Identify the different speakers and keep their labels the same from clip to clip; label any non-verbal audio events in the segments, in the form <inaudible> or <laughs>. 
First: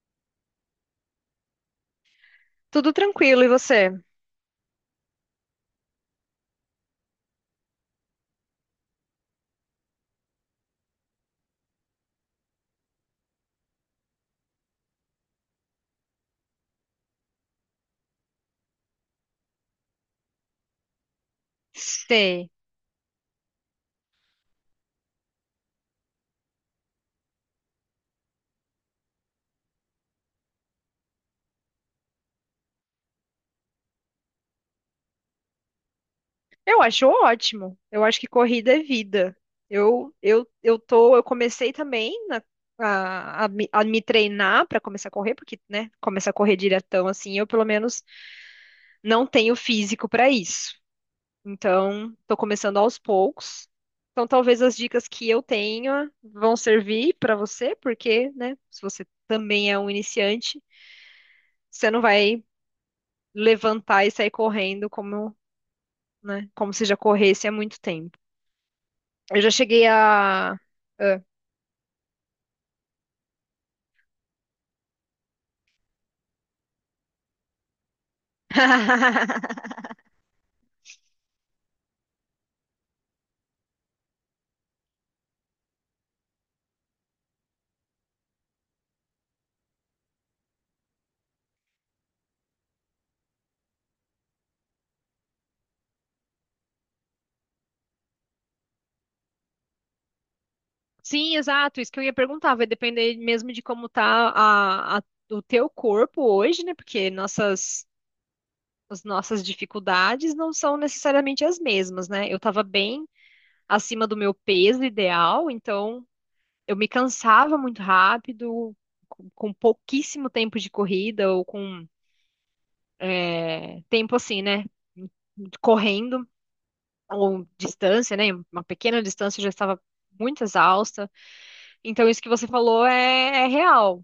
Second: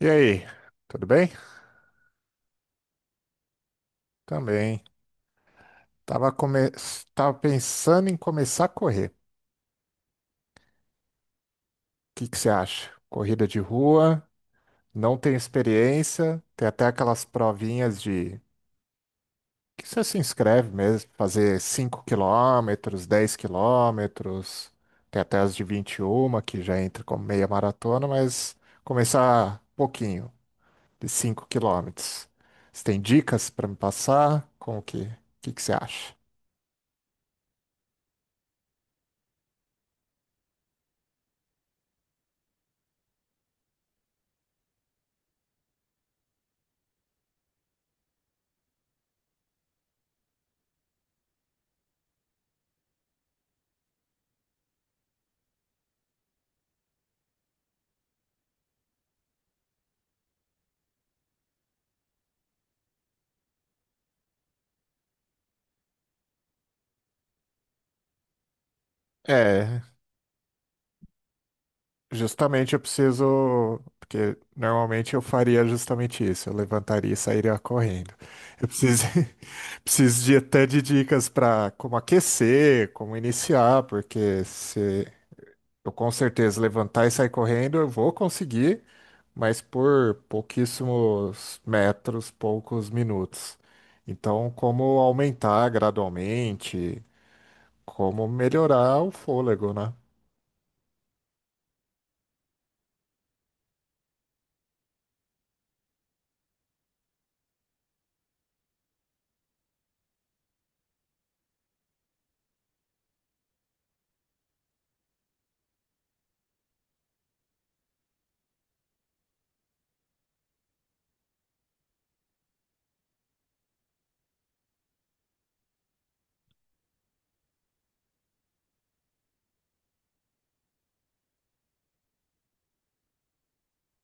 Speaker 1: E aí, tudo bem?
Speaker 2: Tudo tranquilo, e você?
Speaker 1: Também. Tava, come... Tava pensando em começar a correr. O que que você acha? Corrida de rua, não tenho experiência, tem até aquelas provinhas de que você se inscreve mesmo, fazer cinco
Speaker 2: Sei.
Speaker 1: quilômetros, 10 quilômetros, tem até as de 21 quilômetros que já entra como meia maratona, mas começar pouquinho, de 5 quilômetros. Você tem dicas para me passar? Como que, o que que você acha?
Speaker 2: Eu acho ótimo. Eu acho que corrida é vida. Eu comecei também a me treinar para começar a correr, porque, né, começar a correr diretão assim, eu pelo menos não tenho físico para isso. Então, tô começando aos poucos. Então, talvez as dicas que eu tenha vão servir para você, porque, né, se você também é um iniciante, você não vai levantar e sair correndo como né? Como se já corresse há muito tempo. Eu já
Speaker 1: É.
Speaker 2: cheguei a. Ah.
Speaker 1: Justamente eu preciso, porque normalmente eu faria justamente isso, eu levantaria e sairia correndo. Eu preciso, <laughs>
Speaker 2: <laughs>
Speaker 1: preciso de até de dicas para como aquecer, como iniciar, porque se eu com certeza levantar e sair correndo, eu vou conseguir, mas por pouquíssimos metros, poucos minutos. Então, como aumentar gradualmente, como melhorar o fôlego, né?
Speaker 2: Sim, exato, isso que eu ia perguntar, vai depender mesmo de como tá o teu corpo hoje, né? Porque as nossas dificuldades não são necessariamente as mesmas, né? Eu tava bem acima do meu peso ideal, então eu me cansava muito rápido, com pouquíssimo tempo de corrida, ou com tempo assim, né? Correndo, ou distância, né? Uma pequena distância eu já estava muito exausta. Então, isso que você falou é real,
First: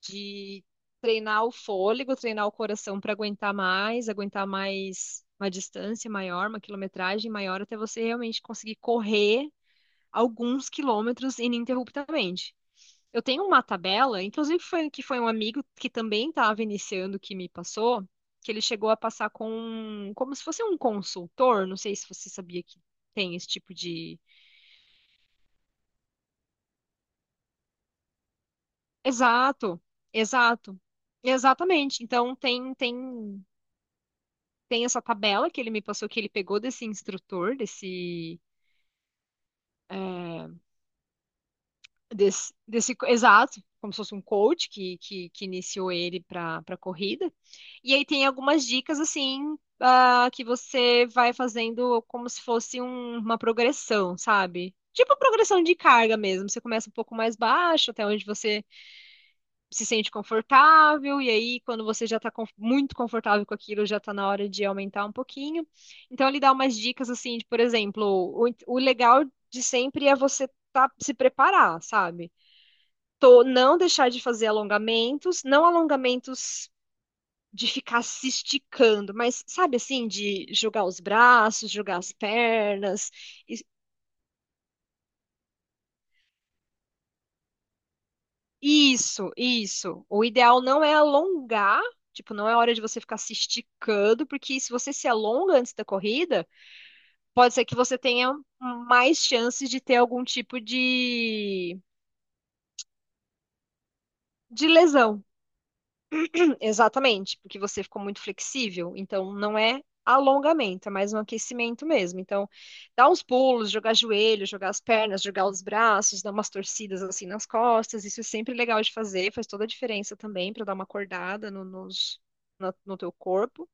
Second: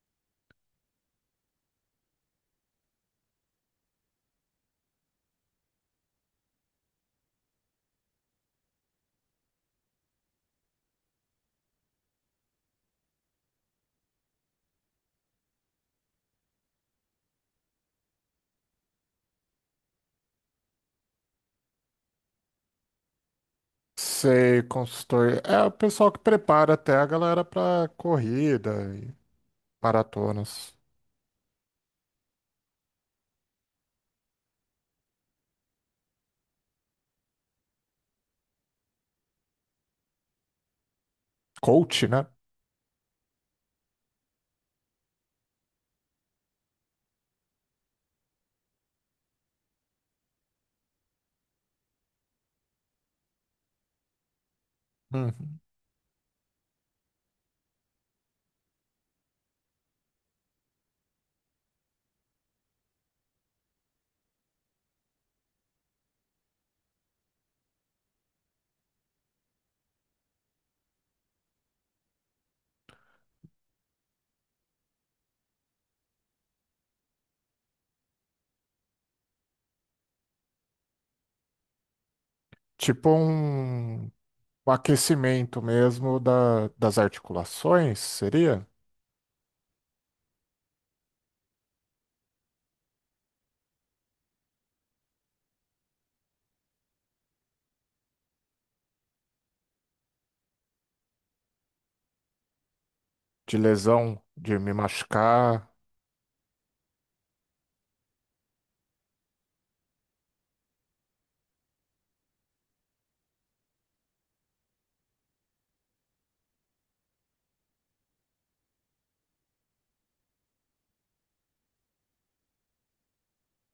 Speaker 2: de treinar o fôlego, treinar o coração para aguentar mais uma distância maior, uma quilometragem maior, até você realmente conseguir correr alguns quilômetros ininterruptamente. Eu tenho uma tabela, inclusive foi um amigo que também estava iniciando que me passou, que ele chegou a passar como se fosse um consultor, não sei se você sabia que tem esse tipo de.
Speaker 1: Sei, consultor. É o pessoal que prepara até a galera pra corrida e
Speaker 2: Exato,
Speaker 1: maratonas.
Speaker 2: exato. Exatamente. Então tem essa tabela que ele me passou que ele pegou desse instrutor, desse eh,
Speaker 1: Coach, né?
Speaker 2: desse, desse exato, como se fosse um coach que, que iniciou ele para corrida. E aí tem algumas dicas assim que você vai fazendo como se fosse uma progressão, sabe? Tipo
Speaker 1: Uhum.
Speaker 2: progressão de carga mesmo. Você começa um pouco mais baixo, até onde você se sente confortável, e aí quando você já está muito confortável com aquilo, já está na hora de aumentar um pouquinho. Então ele dá umas dicas assim, de, por exemplo, o legal de sempre é você tá, se preparar, sabe? Tô não deixar de fazer alongamentos, não alongamentos de ficar se esticando, mas sabe assim, de jogar os braços, jogar as
Speaker 1: Tipo
Speaker 2: pernas. Is-
Speaker 1: um, um aquecimento mesmo da, das articulações, seria?
Speaker 2: Isso, isso. O ideal não é alongar, tipo, não é hora de você ficar se esticando, porque se você se alonga antes da corrida, pode ser que você tenha mais chances de ter algum tipo de,
Speaker 1: De lesão, de
Speaker 2: de
Speaker 1: me
Speaker 2: lesão.
Speaker 1: machucar.
Speaker 2: Exatamente, porque você ficou muito flexível, então não é alongamento, é mais um aquecimento mesmo. Então, dá uns pulos, jogar joelho, jogar as pernas, jogar os braços, dar umas torcidas assim nas costas, isso é sempre legal de fazer, faz toda a diferença também para dar uma acordada no teu corpo.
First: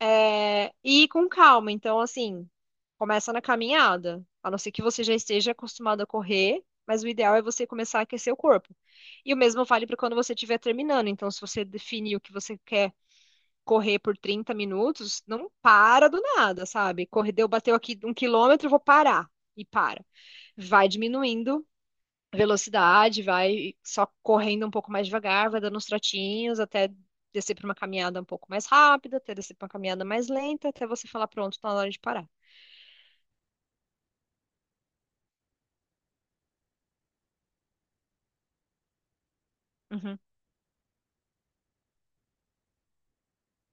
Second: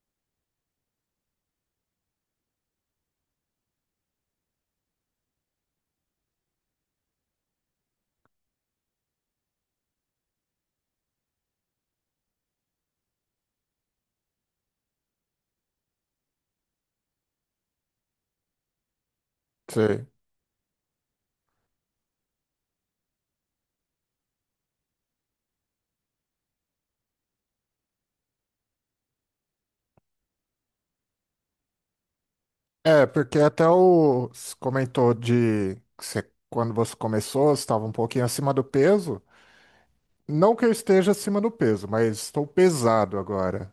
Speaker 2: É, e ir com calma. Então, assim, começa na caminhada. A não ser que você já esteja acostumado a correr, mas o ideal é você começar a aquecer o corpo. E o mesmo vale para quando você estiver terminando. Então, se você definiu que você quer correr por 30 minutos, não para do nada, sabe? Correu, bateu aqui um quilômetro, vou parar. E para.
Speaker 1: Sei.
Speaker 2: Vai diminuindo velocidade, vai só correndo um pouco mais devagar, vai dando uns trotinhos até descer para uma caminhada um pouco mais rápida, até descer para uma caminhada mais lenta, até você falar, pronto, tá na hora de parar.
Speaker 1: É, porque até o você comentou de que você- quando você começou, você estava um pouquinho acima do peso.
Speaker 2: Uhum.
Speaker 1: Não que eu esteja acima do peso, mas estou pesado agora.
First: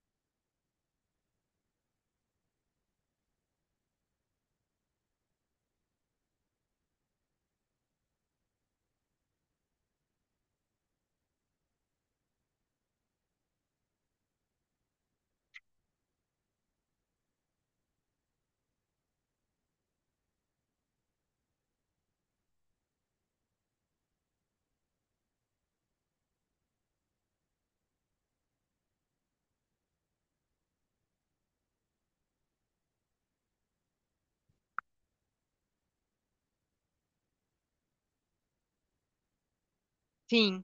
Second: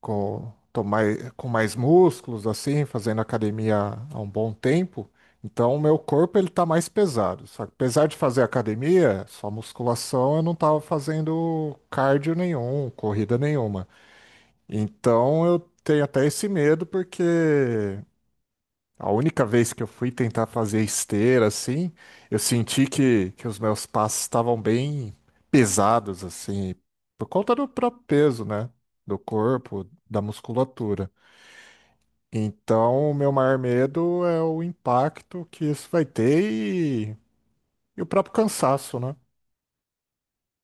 Speaker 1: Tô mais, com mais músculos, assim, fazendo academia há um bom tempo. Então, o meu corpo ele tá mais pesado. Só que apesar de fazer academia, só musculação, eu não tava fazendo cardio nenhum, corrida nenhuma. Então, eu tenho até esse medo, porque a única vez que eu fui tentar fazer esteira, assim, eu senti que os meus passos estavam bem pesados, assim, por conta do próprio peso, né? Do corpo, da musculatura. Então, o meu maior medo é o impacto que isso vai ter e, e o próprio cansaço, né?
Speaker 2: Sim,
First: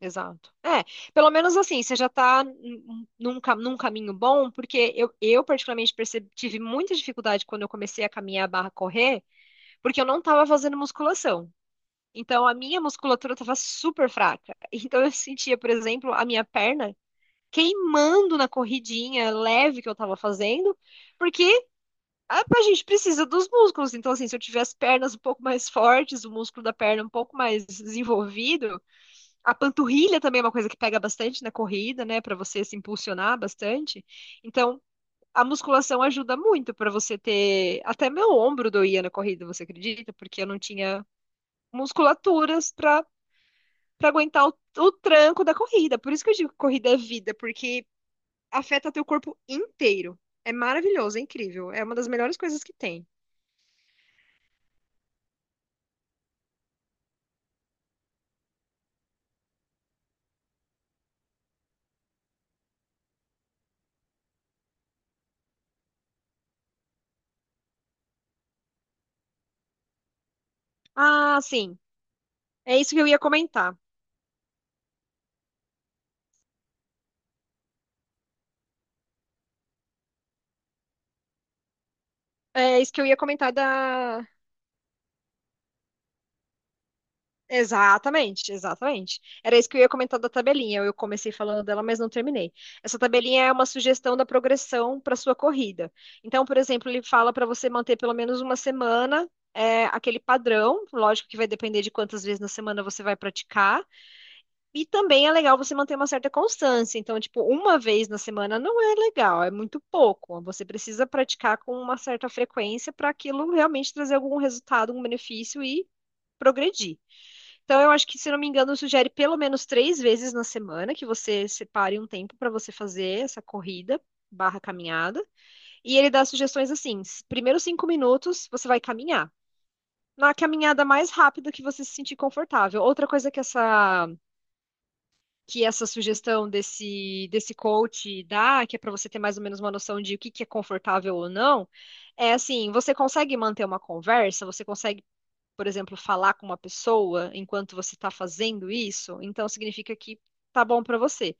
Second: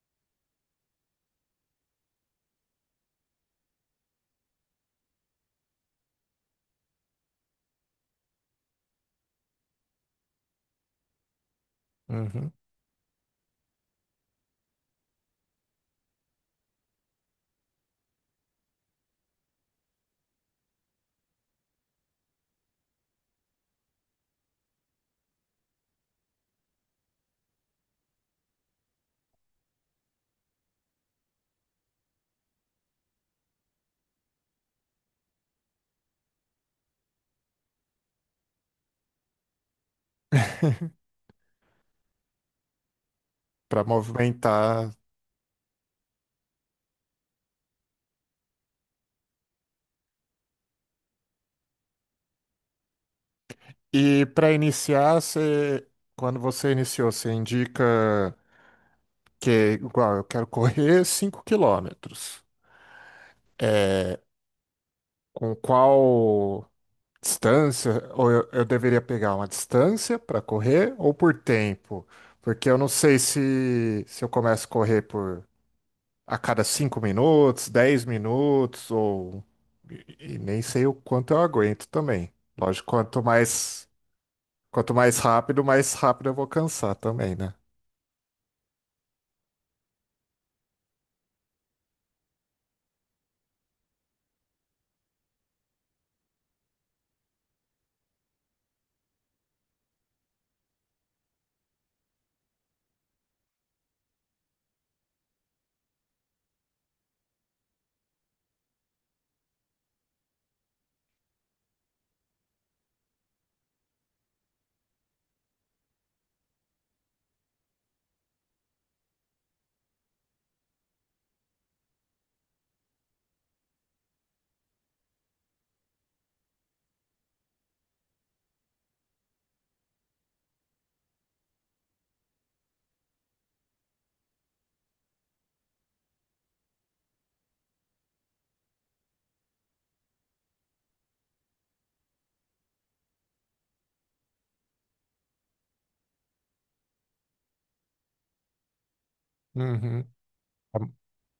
Speaker 2: exato. É, pelo menos assim, você já tá num caminho bom, porque eu particularmente percebi, tive muita dificuldade quando eu comecei a caminhar barra correr, porque eu não estava fazendo musculação. Então,
Speaker 1: Uhum.
Speaker 2: a minha musculatura estava super fraca. <laughs> Então, eu sentia, por exemplo, a minha perna queimando na corridinha leve que eu tava fazendo, porque a gente precisa dos músculos. Então, assim, se eu tiver as pernas um pouco mais fortes, o músculo da perna um pouco mais desenvolvido, a panturrilha também é uma coisa que pega bastante na corrida, né, pra você se impulsionar bastante. Então, a musculação ajuda muito pra você ter. Até meu ombro doía na corrida, você acredita? Porque eu não tinha musculaturas pra
Speaker 1: Para
Speaker 2: para aguentar o,
Speaker 1: movimentar.
Speaker 2: o tranco da corrida. Por isso que eu digo que corrida é vida, porque afeta teu corpo inteiro. É maravilhoso, é incrível. É uma das melhores coisas que tem.
Speaker 1: E para iniciar, você, quando você iniciou, você indica que, igual, eu quero correr 5 quilômetros. Com qual distância? Ou eu deveria pegar uma distância para correr ou por
Speaker 2: Ah, sim.
Speaker 1: tempo? Porque
Speaker 2: É
Speaker 1: eu não
Speaker 2: isso que eu
Speaker 1: sei
Speaker 2: ia comentar.
Speaker 1: se eu começo a correr por a cada 5 minutos, 10 minutos, ou. E nem sei o quanto eu aguento também.
Speaker 2: É
Speaker 1: Lógico,
Speaker 2: isso que eu ia comentar da.
Speaker 1: quanto mais rápido eu vou cansar também, né?
Speaker 2: Exatamente, exatamente. Era isso que eu ia comentar da tabelinha. Eu comecei falando dela, mas não terminei. Essa tabelinha é uma sugestão da progressão para sua corrida. Então, por exemplo, ele fala para você manter pelo menos uma semana aquele padrão. Lógico que vai depender de quantas vezes na semana você vai praticar. E também é legal você manter uma certa constância. Então, tipo, uma vez na semana não é legal, é muito pouco. Você precisa praticar com uma certa frequência para aquilo realmente trazer algum resultado, algum benefício e progredir. Então, eu acho que, se não me engano, sugere pelo menos 3 vezes na semana que você separe um tempo para você fazer essa corrida barra caminhada. E ele dá sugestões assim: primeiros 5 minutos você vai caminhar. Na caminhada mais rápida que você se sentir confortável. Outra coisa que essa sugestão desse coach dá, que é para você ter mais ou menos uma noção de o que que é confortável ou não, é assim, você consegue manter uma conversa, você consegue, por exemplo, falar com uma pessoa enquanto você está fazendo isso, então significa
Speaker 1: Uhum.
Speaker 2: que tá bom para você.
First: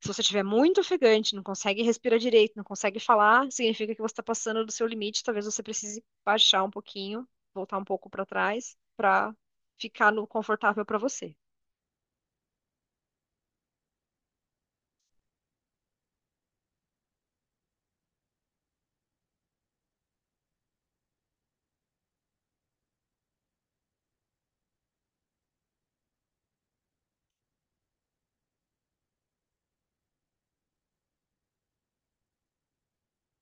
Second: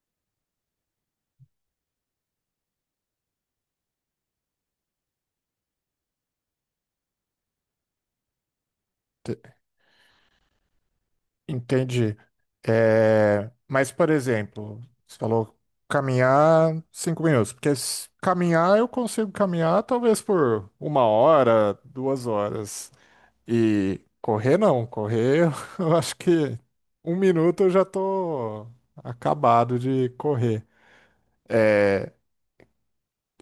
Speaker 2: Se você estiver muito ofegante, não consegue respirar direito, não consegue falar, significa que você está passando do seu limite, talvez você precise baixar um pouquinho, voltar um pouco para trás, para
Speaker 1: Te-
Speaker 2: ficar no confortável para você.
Speaker 1: Entendi. É, mas, por exemplo, você falou caminhar 5 minutos, porque se caminhar eu consigo caminhar talvez por uma hora, 2 horas. E correr não, correr <laughs> eu acho que um minuto eu já tô acabado de correr. É,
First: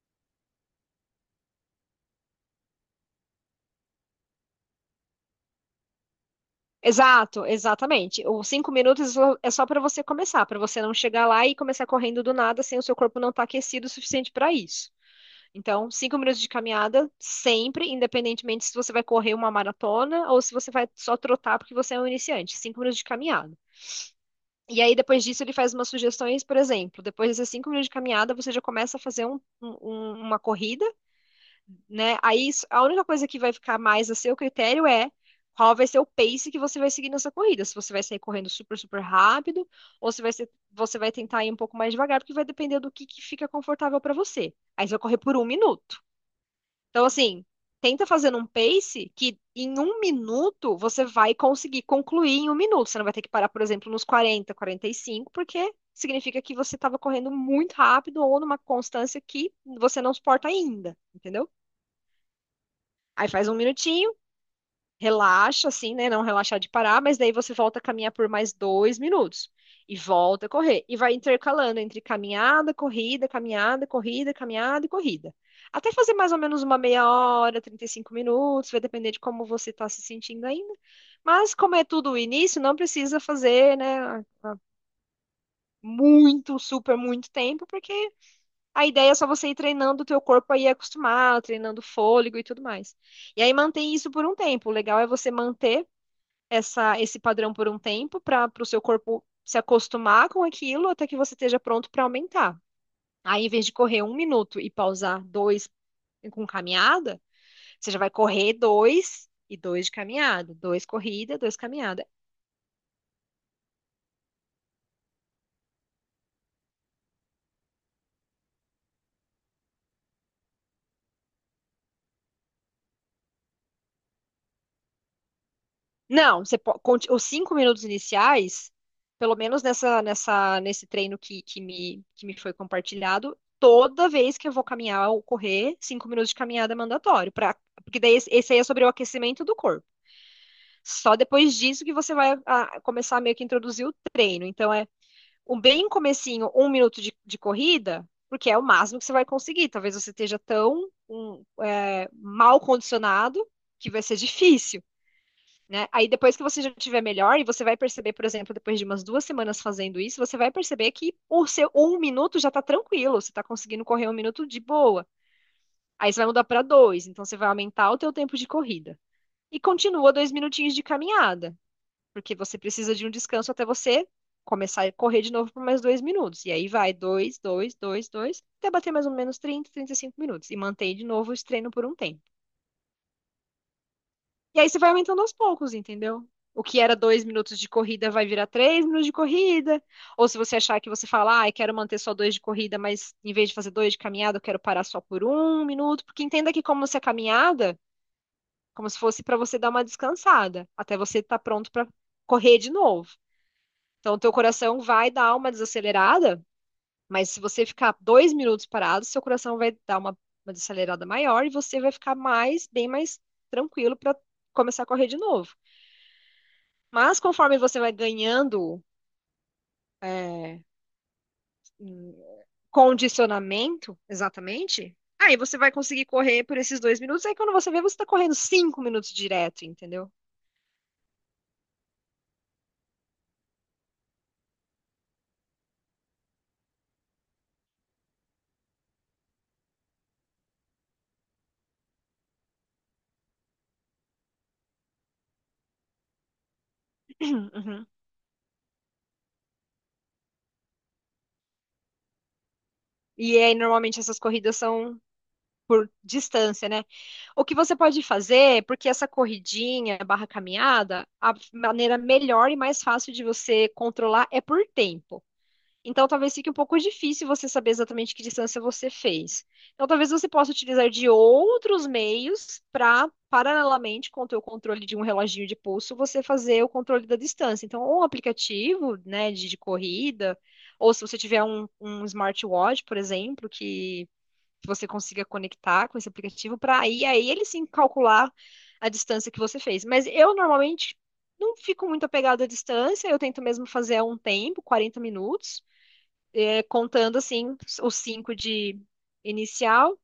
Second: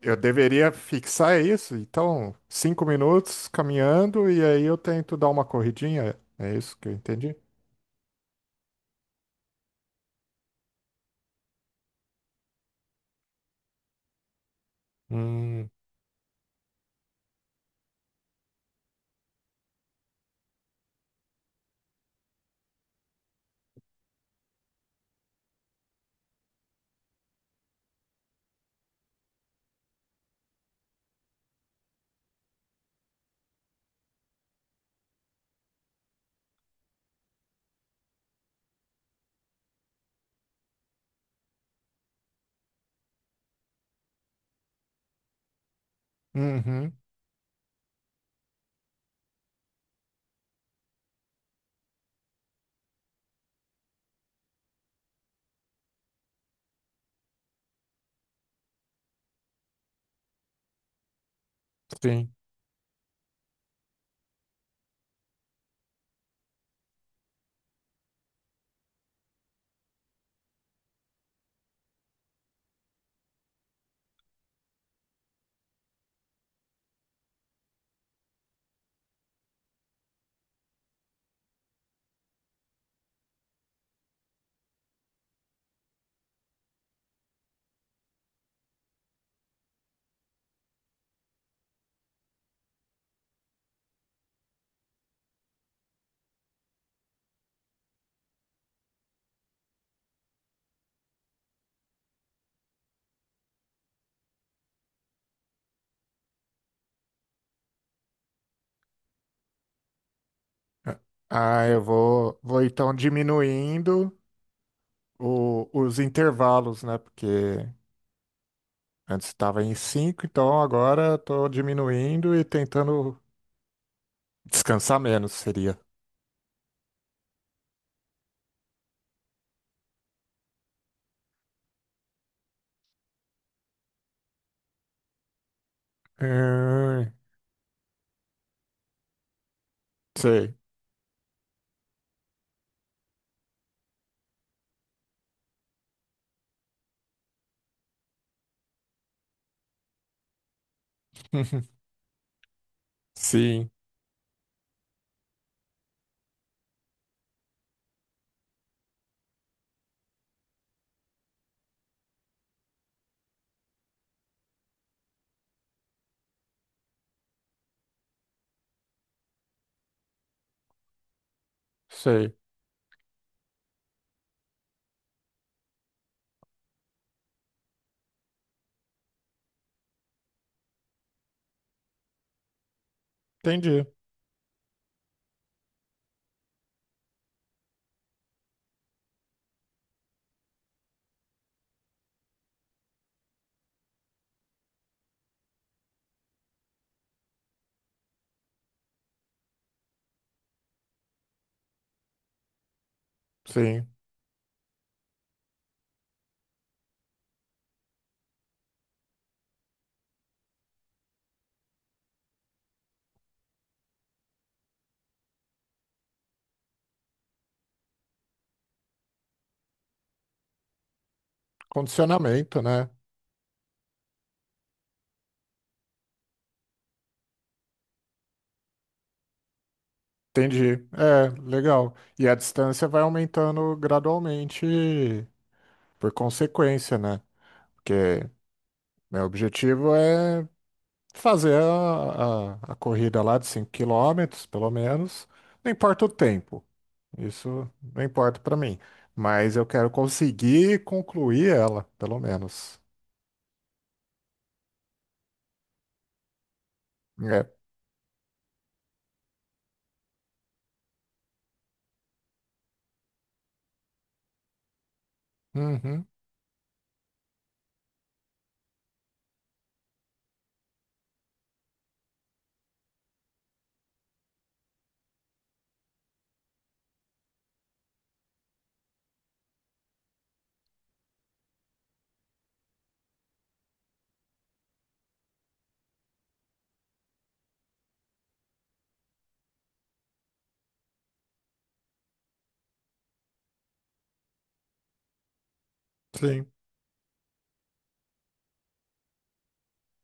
Speaker 1: eu deveria fixar isso, então 5 minutos caminhando e aí eu tento dar uma corridinha, é isso que eu entendi?
Speaker 2: Exato, exatamente. Os 5 minutos é só para você começar, para você não chegar lá e começar correndo do nada sem o seu corpo não estar aquecido o suficiente para isso.
Speaker 1: Hum,
Speaker 2: Então, 5 minutos de caminhada sempre, independentemente se você vai correr uma maratona ou se você vai só trotar porque você é um iniciante. 5 minutos de caminhada. E aí, depois disso, ele faz umas sugestões, por exemplo, depois desses 5 minutos de caminhada, você já começa a fazer uma corrida né? Aí a única coisa que vai ficar mais a seu critério é qual vai ser o pace que você vai seguir nessa corrida. Se você vai sair correndo super, super rápido, ou se vai ser, você vai tentar ir um pouco mais devagar, porque vai depender do que fica confortável para você. Aí você vai correr por um minuto.
Speaker 1: uhum,
Speaker 2: Então, assim, tenta fazer um pace que em um minuto você vai conseguir concluir em um minuto. Você não vai ter que parar, por exemplo, nos quarenta e cinco porque significa que você estava correndo muito rápido ou numa constância que você não suporta ainda, entendeu?
Speaker 1: sim.
Speaker 2: Aí faz um minutinho, relaxa, assim, né? Não relaxar de parar, mas daí você volta a caminhar por mais 2 minutos. E volta a correr. E vai intercalando entre caminhada, corrida, caminhada, corrida, caminhada e corrida. Até fazer mais ou menos uma meia hora, 35 minutos, vai depender de como você está se sentindo ainda. Mas como é tudo o início, não precisa fazer, né, muito, super, muito tempo, porque a ideia é só você ir treinando o teu corpo aí acostumar, treinando fôlego e tudo mais. E aí mantém isso por um tempo. O legal é você manter esse padrão por um tempo para o seu corpo se acostumar com aquilo até que você esteja pronto para aumentar. Aí, em vez de correr um minuto e pausar dois com caminhada, você já vai correr dois e dois de caminhada, dois
Speaker 1: Ah,
Speaker 2: corrida, dois
Speaker 1: ah, eu
Speaker 2: caminhada.
Speaker 1: vou então diminuindo os intervalos, né? Porque antes estava em cinco, então agora estou diminuindo e tentando descansar menos seria.
Speaker 2: Não, você os 5 minutos iniciais, pelo menos nesse treino que me foi compartilhado, toda vez que eu vou caminhar ou correr, 5 minutos de caminhada é
Speaker 1: Hum,
Speaker 2: mandatório, porque daí esse aí é sobre o aquecimento do corpo.
Speaker 1: sei.
Speaker 2: Só depois disso que você vai começar meio que a introduzir o treino. Então é um bem comecinho, um minuto de corrida, porque é o máximo que você vai conseguir. Talvez você esteja tão
Speaker 1: <laughs>
Speaker 2: mal condicionado
Speaker 1: Sim,
Speaker 2: que vai ser difícil né? Aí depois que você já tiver melhor, e você vai perceber, por exemplo, depois de umas 2 semanas fazendo isso, você vai perceber que o seu um minuto já tá tranquilo, você tá conseguindo correr um minuto de boa. Aí você vai mudar para dois, então você vai aumentar o teu tempo de corrida. E continua dois minutinhos de caminhada,
Speaker 1: sei.
Speaker 2: porque você precisa de um descanso até você começar a correr de novo por mais 2 minutos. E aí vai dois, dois, dois, dois, até bater mais ou menos 30, 35 minutos. E mantém de novo o treino por um tempo.
Speaker 1: Entendi.
Speaker 2: E aí você vai aumentando aos poucos, entendeu? O que era 2 minutos de corrida vai virar 3 minutos de corrida. Ou se você achar que você fala, ah, eu quero manter só dois de corrida, mas em vez de fazer dois de caminhada, eu quero parar só por um minuto. Porque entenda que como se fosse para você dar uma descansada, até você estar pronto para correr de novo.
Speaker 1: Sim.
Speaker 2: Então, o teu coração vai dar uma desacelerada, mas se você ficar 2 minutos parado, seu coração vai dar uma desacelerada maior e você vai ficar mais, bem mais tranquilo para começar a correr de novo. Mas conforme você vai ganhando é, hum,
Speaker 1: Condicionamento, né?
Speaker 2: condicionamento, exatamente, aí você vai conseguir correr por esses 2 minutos. Aí quando você vê, você está correndo 5 minutos direto, entendeu?
Speaker 1: Entendi. É, legal. E a distância vai aumentando gradualmente por consequência, né? Porque meu objetivo é fazer a corrida lá de 5 quilômetros pelo menos. Não importa o tempo.
Speaker 2: <clears throat>
Speaker 1: Isso
Speaker 2: Uhum.
Speaker 1: não importa para mim. Mas eu quero conseguir concluir ela, pelo menos.
Speaker 2: E aí, normalmente, essas corridas são por distância, né? O
Speaker 1: É.
Speaker 2: que você pode fazer, porque essa corridinha barra caminhada, a maneira melhor e mais fácil de você controlar é por tempo.
Speaker 1: Uhum,
Speaker 2: Então, talvez fique um pouco difícil você saber exatamente que distância você fez. Então, talvez você possa utilizar de outros meios para, paralelamente com o teu controle de um reloginho de pulso, você fazer o controle da distância. Então, ou um aplicativo, né, de corrida, ou se você tiver um smartwatch, por exemplo, que você consiga conectar com esse aplicativo para aí ele sim calcular a distância que você fez. Mas eu normalmente não fico muito apegado à distância, eu tento mesmo fazer a um tempo, 40 minutos
Speaker 1: sim.
Speaker 2: contando assim os cinco de inicial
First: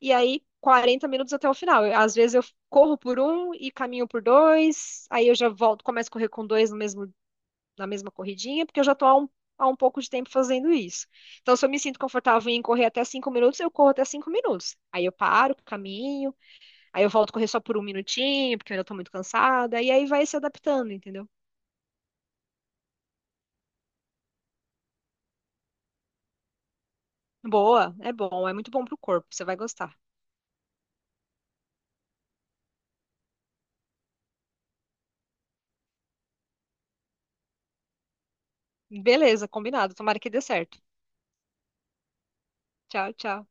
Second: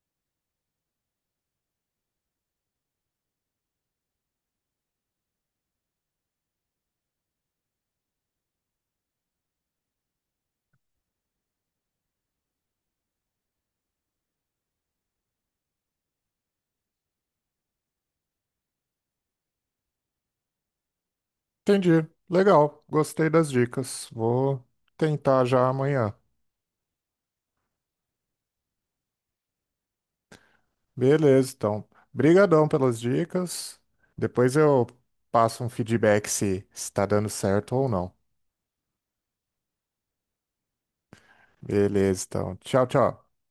Speaker 2: e aí 40 minutos até o final. Às vezes eu corro por um e caminho por dois, aí eu já volto, começo a correr com dois no mesmo, na mesma corridinha, porque eu já estou há um pouco de tempo fazendo isso. Então, se eu me sinto confortável em correr até 5 minutos, eu corro até 5 minutos. Aí eu paro, caminho, aí eu volto a correr só por um minutinho, porque eu ainda estou muito cansada, e aí vai se adaptando, entendeu?
Speaker 1: Entendi. Legal. Gostei das dicas. Vou tentar já amanhã.
Speaker 2: Boa, é bom, é muito bom pro corpo, você vai gostar.
Speaker 1: Beleza, então. Brigadão pelas dicas. Depois eu passo um feedback se está dando certo ou não.
Speaker 2: Beleza, combinado, tomara que dê certo.
Speaker 1: Beleza, então. Tchau,
Speaker 2: Tchau,
Speaker 1: tchau.
Speaker 2: tchau.